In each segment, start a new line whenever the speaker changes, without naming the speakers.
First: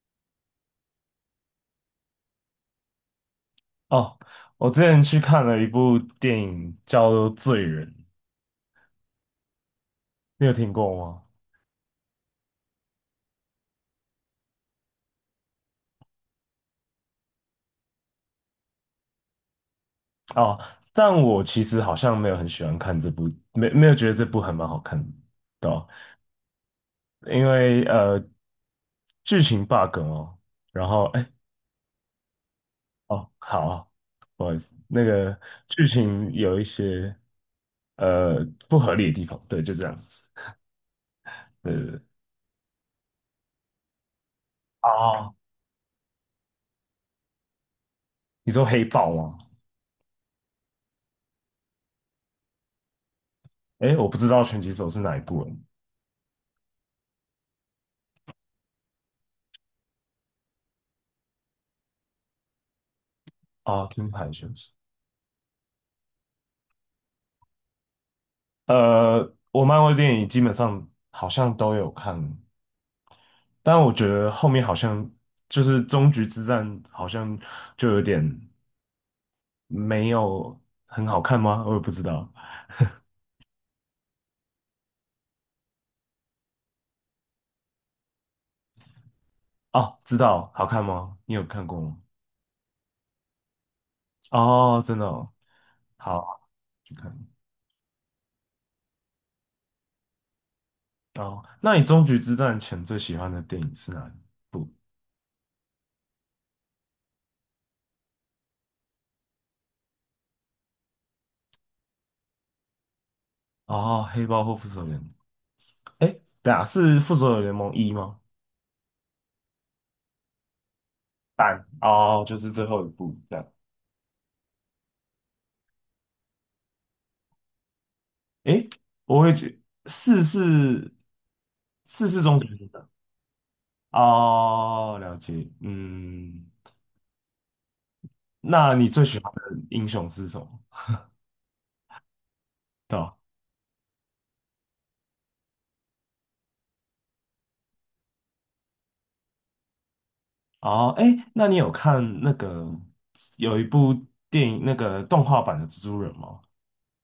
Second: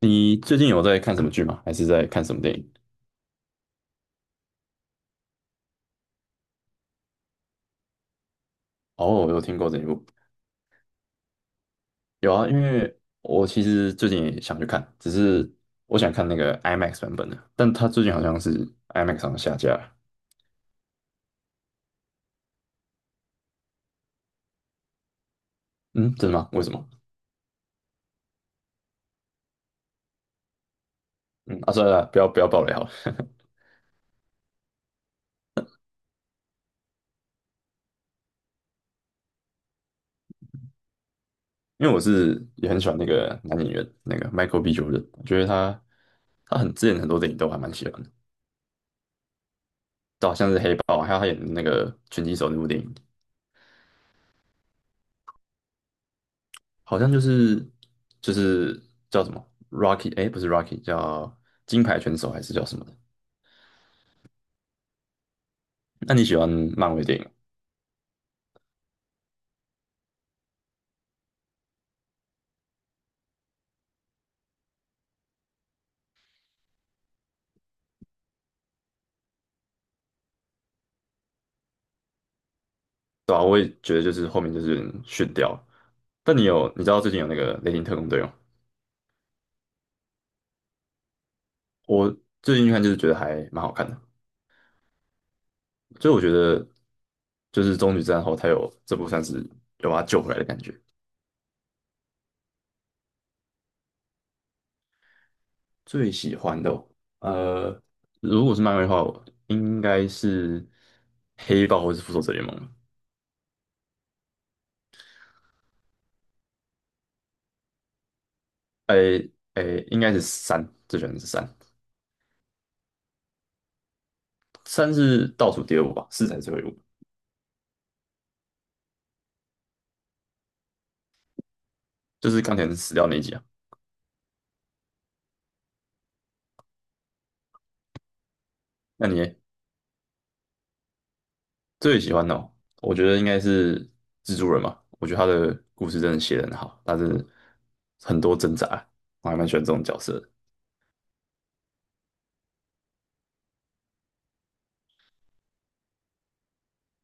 你最近有在看什么剧吗？还是在看什么电影？
哦，我之前去看了一部电影叫做《罪人》，
哦，我有听过这一部，
你有听过吗？
有啊，因为我其实最近也想去看，只是我想看那个 IMAX 版本的，但它最近好像是 IMAX 上下架了。
哦，但我其实好像没有很喜欢看这部，没有觉得这部还蛮好看的哦，
嗯，真的吗？为什么？
对啊因为剧情 bug 哦，然后哎
嗯，啊，算了啦，不要爆雷好了，
哦好啊，不好意思，那个剧情有一些不合理的地方，对，就这样，对对
因为
对。
我是也很喜欢那个男演员，那个 Michael B. Jordan，我
啊，
觉得他很之前很多电影都还蛮喜欢的，
你说黑豹吗？
就好像是黑豹，还有他演的那个拳击手那部电影，
哎，我不知道拳击手是哪一部人
好像就是就是叫什么 Rocky，哎，不是 Rocky，叫金牌拳手还是叫什么的？
啊，金牌选手。
那你喜欢漫威电影吗
我漫威电影基本上好像都有看，但我觉得后面好像就是终局之战，好像就有点没有很好看吗？我也不知道。
对啊，我也觉得就是后面就是有点逊掉了但你知道最近有那个《雷霆特工队》吗？
哦，知道，好看吗？你有看过吗？
我最近看就是觉得还蛮好看的，
哦，真的哦，
就是我觉
好，
得
去看。
就是终局之战后，他有这部算是有把他救回来的感觉。
哦，那你终局之战前最喜欢的电影是哪一部？
最喜欢的哦呃，如果是漫威的话，我应该是黑豹或是复仇者联盟。
哦，黑豹或复仇者联盟？哎，等下是复仇者联盟一吗？
诶诶，应该是三，这选的是三，
蛋哦，就是最后一部这样。
三是倒数第二部吧，四才是最后一部，
诶，我会觉四是
就
中
是
学
钢铁
生
人
的。
死掉那一集啊。
哦，了解，嗯，那你最
那你
喜
呢
欢的英雄是什么？
最喜欢的哦？我
对
觉
吧。
得应该是蜘蛛人嘛，我觉得他的故事真的写得很好，但是很多挣扎，我还蛮喜欢这种角色的
哦，诶，那你有看那个有一部电影那个动画版的蜘蛛人吗？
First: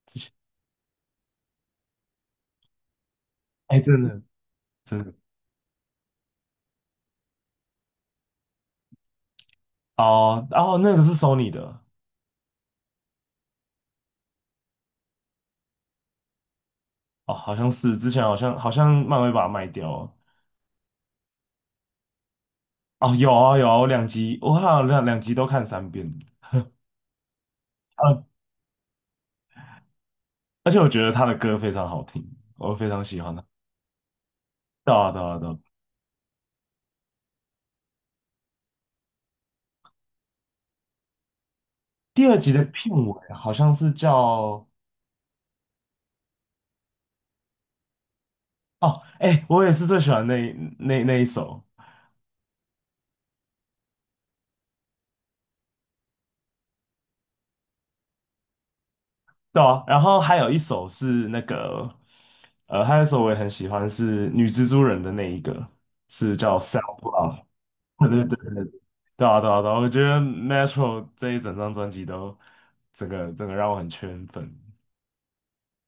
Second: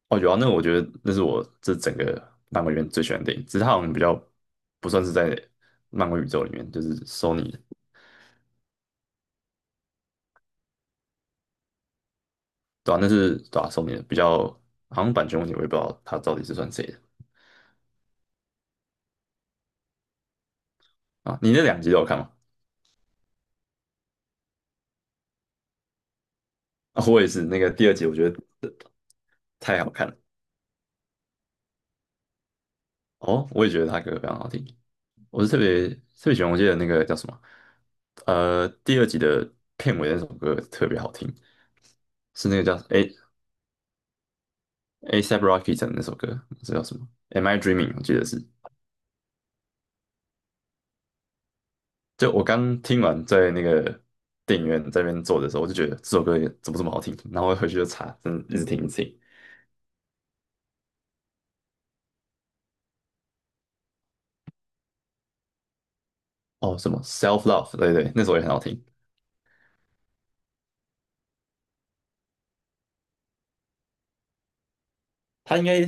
哦，有啊，那我觉得那是我这整个漫威里面最喜欢的电影，只是它
哎，
好像比
真
较
的，
不
真
算是
的
在漫威宇宙里面，就是 Sony 的，
哦，然后那个是 Sony 的。
对啊，那是对啊 SO 的比较，好像版权问题，我也不知道他到底是算谁的
哦，好像是之前好像漫威把它卖掉了。
啊。你那两集都有看吗？
哦，有啊有啊，我两集我好像两集都看三遍，
啊，我也是，那个第二集我
呃，
觉得太好看了。
而且我觉得他的歌非常好听，我非常喜欢。他。
哦，我也觉得他歌非常好听。
到到
我是特
到，
别特别喜欢，我记得那个叫什么，第二集的片尾那首歌特别好听，
第二
是
集
那个
的
叫
片 尾好像是叫。
ASAP Rocky 的那首歌，这叫什么？Am I Dreaming？我记得是。
哦，哎，我也是最喜欢那那一首，
就我刚听完，在那个电影院这边坐的时候，我就觉得这首歌也怎么这么好听，然后我回去就查，真的一直听一直听。
对啊，然后还有一首是那个，还有一首我也很喜欢是女蜘蛛人的那一个，是叫
哦，
Self
什么 Self
Love，
Love？对
对
对，
对
那
对
首也很好
对对，
听。
对啊对啊对啊我觉得 m e t r o 这一整张专辑都整个让我很圈粉，
他应该，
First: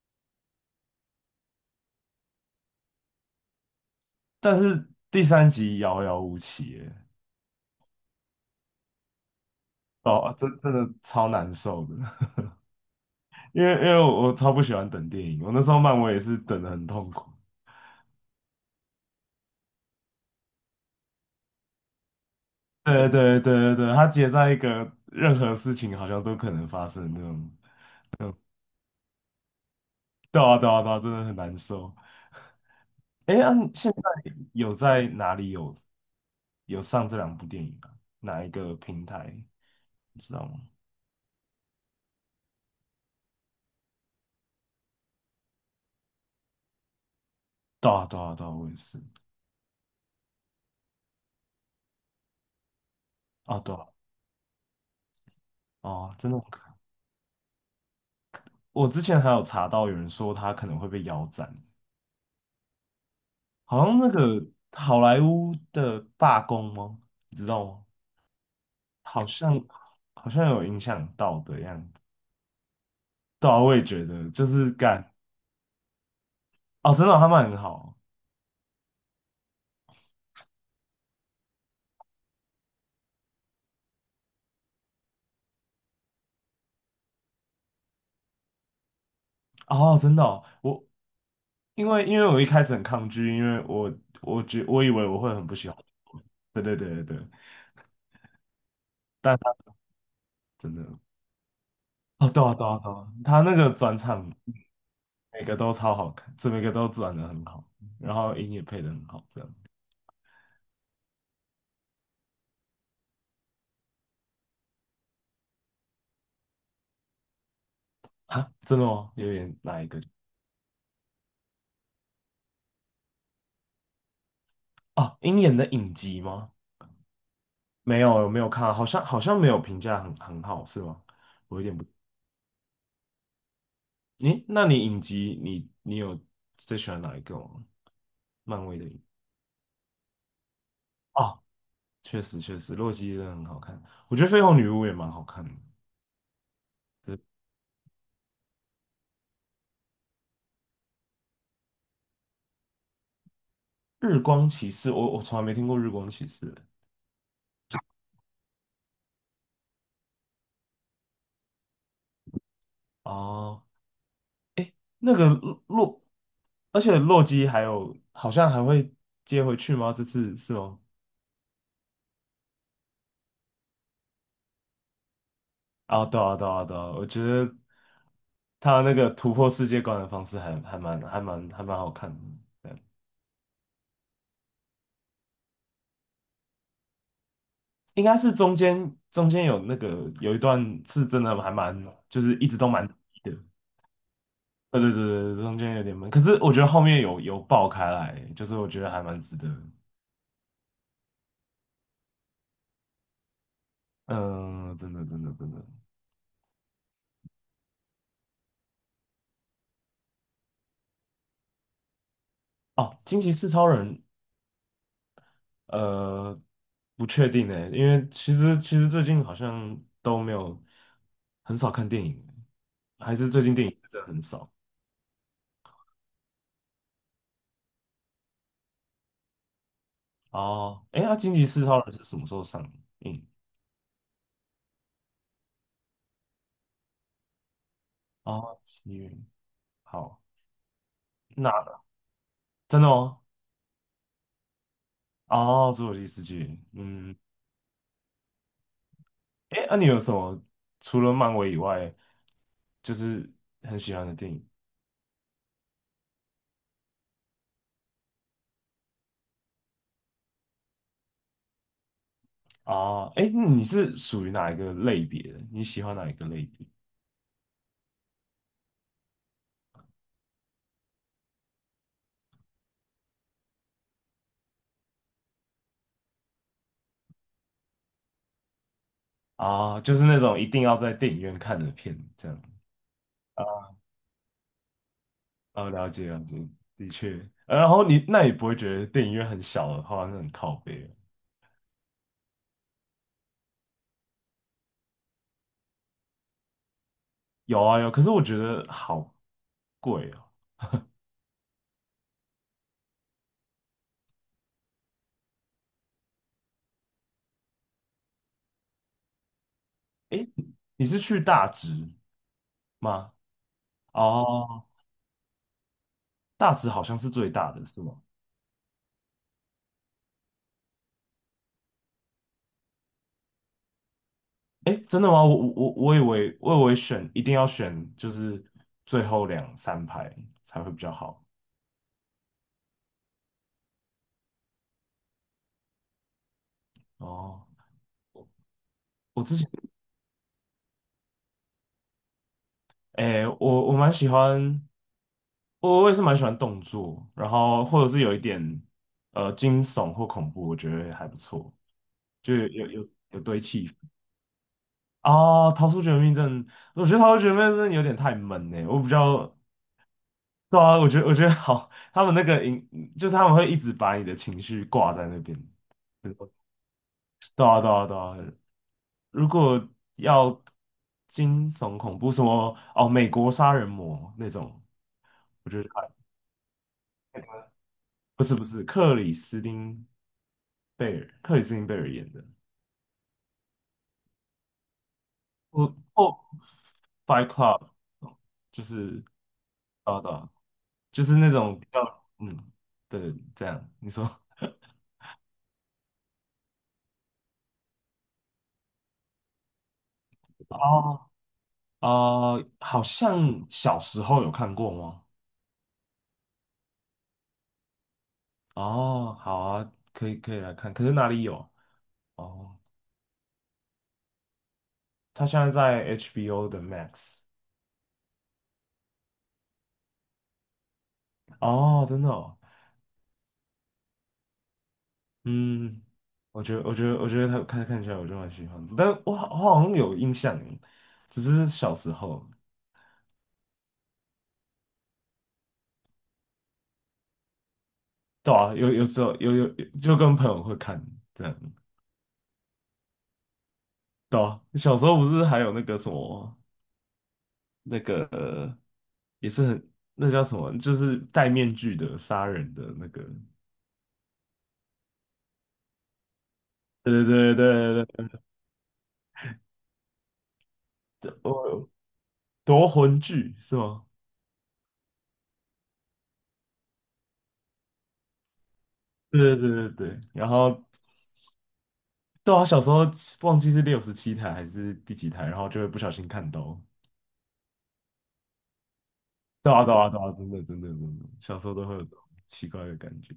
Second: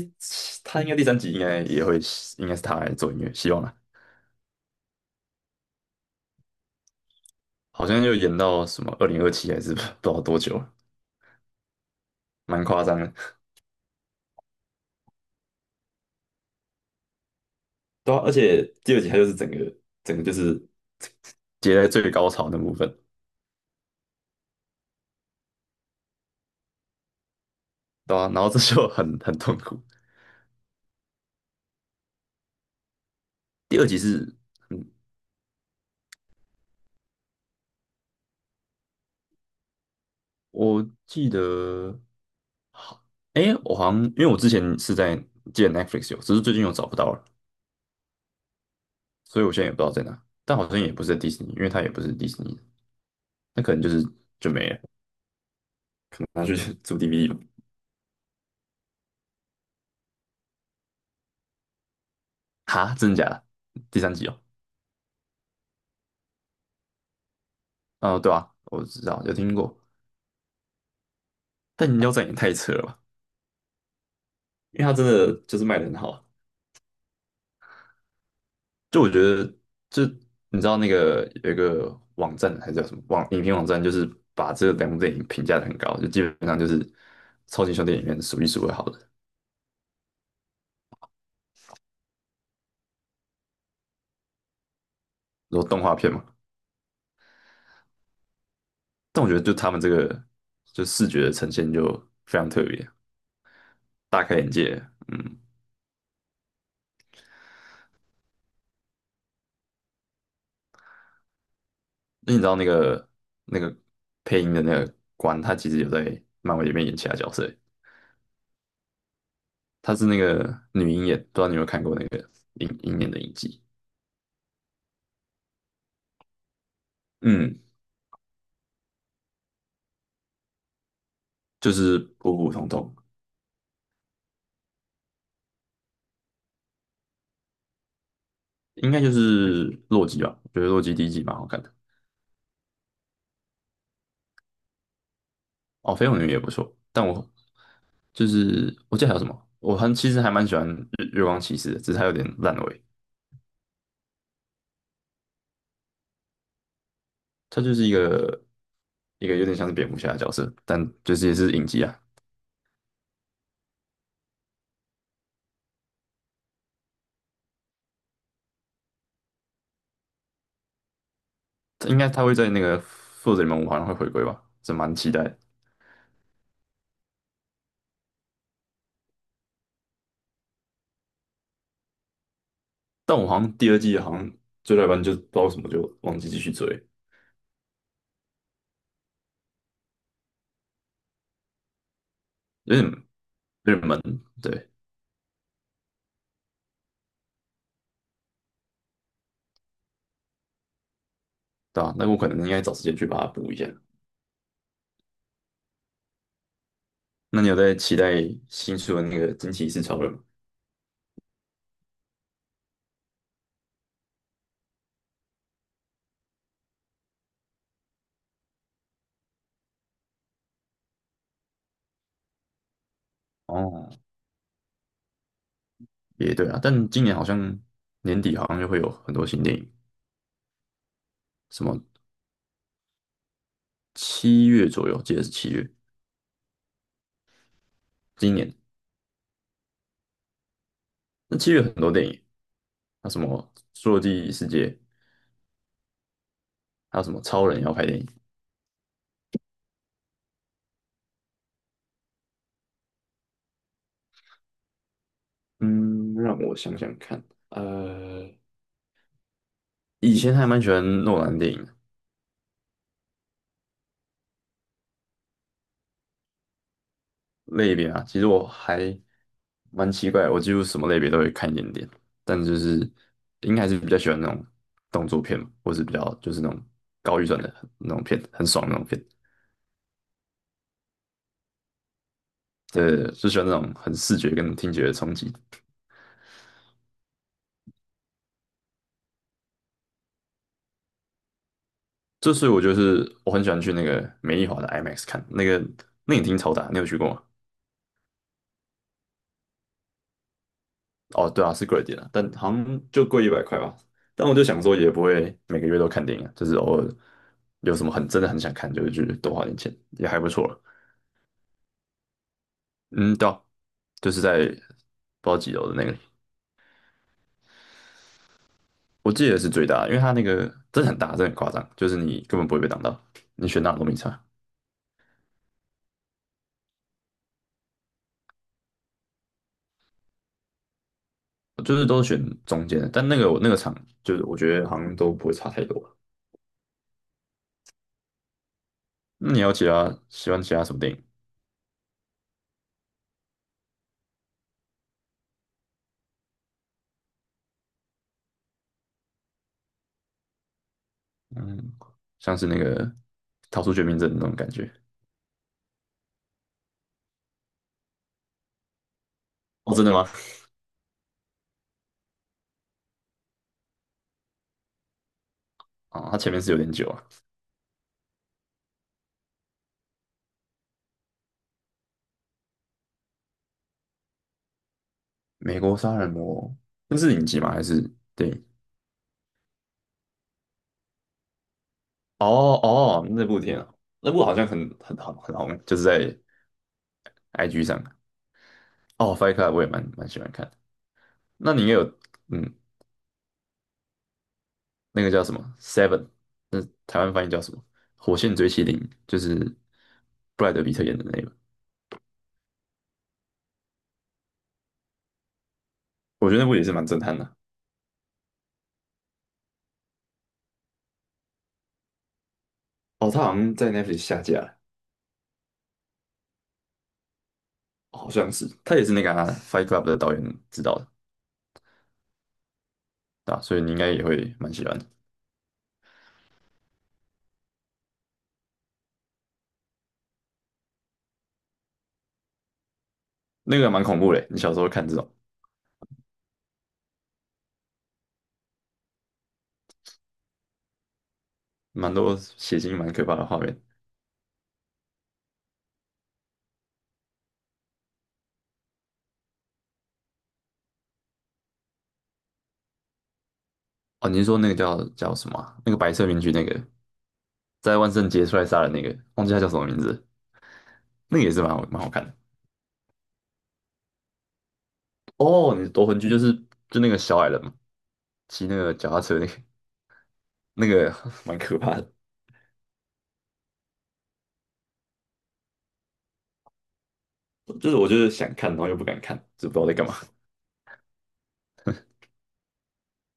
他应该第三集应该也会，应该是他来做音乐，希望啦。
但是第三集遥遥无期耶，
好像又延到什么2027还是 不知道
哦，
多
真
久
真
了
的超难受的，
蛮夸张的。
因为我超不喜欢等电影，我那时候漫威也是等的很痛苦。
对啊，而且第二集它就是整个整个就是接在最高潮那部分，
对对对对对，它结在一个任何事情好像都可能发生的那种。
对啊，然后这就很痛苦。
对啊对啊对啊，真的很难受。哎，啊，你
第二
现
集
在
是，
有
嗯，
在哪里有上这两部电影啊？哪一个平台？你知道吗？
我记得好，哎，我好像因为我之前是在记得 Netflix 有，只是最近又找不到了，
对啊对啊对啊，我也是。
所以我现在也不知道在哪。但好像也不是在迪士尼，因为它也不是迪士尼，
啊
那可
对
能
啊，
就是就没了，
哦，真的
拿
很
去
可爱。
租 DVD 吧。
我之前还有查到有人说他可能会被腰斩，
哈，真的假的？
好像
第
那
三集哦，
个好莱坞的罢工吗？你知道吗？
哦，对啊，我知道，
好
有听
像
过。
好像有影响到的样
但饮
子。
料站也太扯了吧？
对啊，我也觉得，就是
因为它真
干。
的就是卖的很好，
哦，真的哦他们很好。
就我觉得，就你知道那个有一个网站还是叫什么网影评网站，就是把这两部电影评价的很高，就基本上就是超级兄弟里面数一数二好的，
哦，真的哦我因为我一开始很抗拒，因为我我以为我会很不
然后
喜欢，
动画片嘛。
对对对对对，
但我觉
但
得就
他
他们这个
真的。
就视觉的呈现就
哦，
非
对
常
啊
特
对啊
别，
对啊，他那个转
大
场
开眼界。嗯，
每个都超好看，这每个都转的很好，然后音也配的很好，这样。
那你知道那个配音的那个官，他其实有在漫威里面演其他角色欸，
啊，真的吗？有点哪一
他
个。
是那个女鹰眼，不知道你有没有看过那个鹰眼的影集？
哦，鹰眼的影集吗？
嗯，
没有，我没有看啊，好像没有评价很好，是吗？有
就
点不，
是普普通通，
诶，那你影集你有最喜欢哪一个吗？漫威的
应该
影。
就是洛基吧。我觉得洛基第一季蛮
哦，
好看的，
确实确实，洛基真的很好看，我觉得绯红女巫也蛮好看的。
哦，绯红女也不错。但
对。
我就是我记得还有什么，我很其实还蛮喜欢月光骑士的，只是它有点烂尾。
日光骑士，我从来没听过日光骑士欸。
它就是一个有点像是蝙蝠侠的角色，但就是也是影集啊。
哦，那个洛，而且洛基还有好像还会接回去吗？这次是吗？
应该它会在那个复仇者联盟5好像会回归吧，这蛮期待的
啊，对啊，对啊，对啊，我觉得他那个突破世界观的方式还蛮好看的。
但我好像第二季好像追到一半就不知道为什么就忘记继续追，
应该是中间有那个有一段是真的还蛮，就是一直都
有
蛮
点
低的。
有点闷，对
对对对对，中间有点闷，可是我觉得后面有爆开来，就是我觉得还蛮值得。
对吧、啊？那我可能应该找时间去把它补一下。
嗯，真的真的真的。
那你有在期待新书的那个惊奇四超人吗？
哦，惊奇四超人，呃，不确定呢，因为其实最近好像都没有很少看电影欸，还是最近电影是
哦，
真的很少。
也对啊，但今年好像年底好像就会有很多新电影，
哦，哎，那惊奇四
什
超
么
人是什么时候上映？
七月左右，记得是七月，今年
哦，七月，好，
那七月很
那
多电影，
真的
那什
哦。
么《侏罗纪世界》，
哦，侏罗纪世界，
还有什
嗯，
么超人要拍电影。
哎，那、你有什么除了漫威以外，就是很喜欢的电影
嗯，让我想想看，呃，以前还蛮喜欢诺兰电影，
啊？哎、你是属于哪一个类别的？你喜欢哪一个类别
类别啊，其实我还蛮奇怪的我几乎什么类别都会看一点点，但就是应该还是比较喜欢那种动作片嘛，或是比较就是那种高预算的那种片，很爽的那种片。
啊？就是那种一定要在电影院看的片，这样。
对，就喜欢那
啊？
种很视觉跟听觉的冲击。
哦，了解了解，的确。然后你那也不会觉得电影院很小的话，那很靠背了。
这所以我就是我很喜欢去那个美丽华的 IMAX 看，那个那影厅超大，你有去过吗？
有啊有，可是我觉得好贵哦。
哦，对啊，是贵一点啊，但好像就贵100块吧。但我就想说，也不会每个月都看电影啊，就是偶尔有什么很真的很想看，就会去多花点钱，也还
哎，
不错啊
你是去大直吗？
嗯，对啊就是在
哦，
不知道几楼的那个里
大直好像是最大的，是吗？
我记得是最大的因为它那个真的很大，真的很夸张，就是你根本不会被挡到，你选哪都没差，
哎，真的吗？我以为选一定要选就是最后两三排才会比较好。
就是都选中间的，但那个我那个场就是我觉得好像都不会差太多。
哦。我
那
之
你
前
要其他喜欢其他什么电影？
哎，我蛮喜欢，我也是蛮喜欢动作，然后或者是有一点惊悚或恐怖，我觉得还不错，
嗯，
就
像
有
是那
有
个
有有堆
《逃
气
出
氛。
绝命镇》那种感觉。
哦。逃出绝命镇，我觉得逃出绝命镇有点太闷呢，我比较。
哦，真的吗？
对啊，我觉得好，他们那个影就是他们会一直把你的情绪挂在那边。
啊、它前面是有点久啊。
对啊，对啊，对啊。如果要惊悚恐怖，什么哦，美国杀人魔那种，我
美
觉得
国
还
杀人魔，那是影集吗？还是
不
电
是不
影？
是克里斯汀贝尔，克里斯汀贝尔演的，
哦哦，那部电影啊，那部好像很红，
我
就是
哦
在
，Fight
IG
Club，
上。
就是。
哦，Fight Club 我也蛮
啊
蛮
对
喜
啊，
欢看的。
就是那
那
种
你
比
也
较
有
嗯，
嗯，
对，这样你说。
那个叫什么 Seven，台湾翻译叫什么？《火线追妻令》，就是布莱德比特演的
哦
那个，
好像小时候有看过吗？
我觉得那部也是蛮震撼的。
哦，好啊，可以可以来看，可是哪里有？哦。
哦，他好像在 Netflix 下架了，
他现在在 HBO 的 Max。
好像是，他也是那个啊 Fight Club 的导演指导的，
哦，真的哦，
对吧？所以你应该也会蛮喜欢的。
嗯，我觉得他看看起来我就蛮喜欢的，但我好像有印象耶，只是小时候，
那个蛮恐怖的，你小时候看这种
对啊，有时候就跟朋友会看这样，
蛮多血腥、蛮可怕的画面。
对啊，小时候不是还有那个什么那个也是很那叫什么，就是戴面具的杀人的那个，
哦，你是说那个叫什么啊那个白色面具，那个
对对对
在
对
万
对
圣
对，
节出来杀人那个，忘记他叫什么名字了那个也是
我
蛮好看的。
夺魂锯是吗？
哦，你是夺魂锯就那个小矮人嘛，骑那个脚踏车那个
对对对对对，然后
那个 蛮可怕的，
对啊，小时候忘记是67台还是第几台，然后就会不小心看到。
就是我就是想看，然后又不敢看，就
对
不知
啊，
道
对
在干
啊，
嘛。
对啊，真的，真的，真的，小时候都会有这种奇怪的感觉。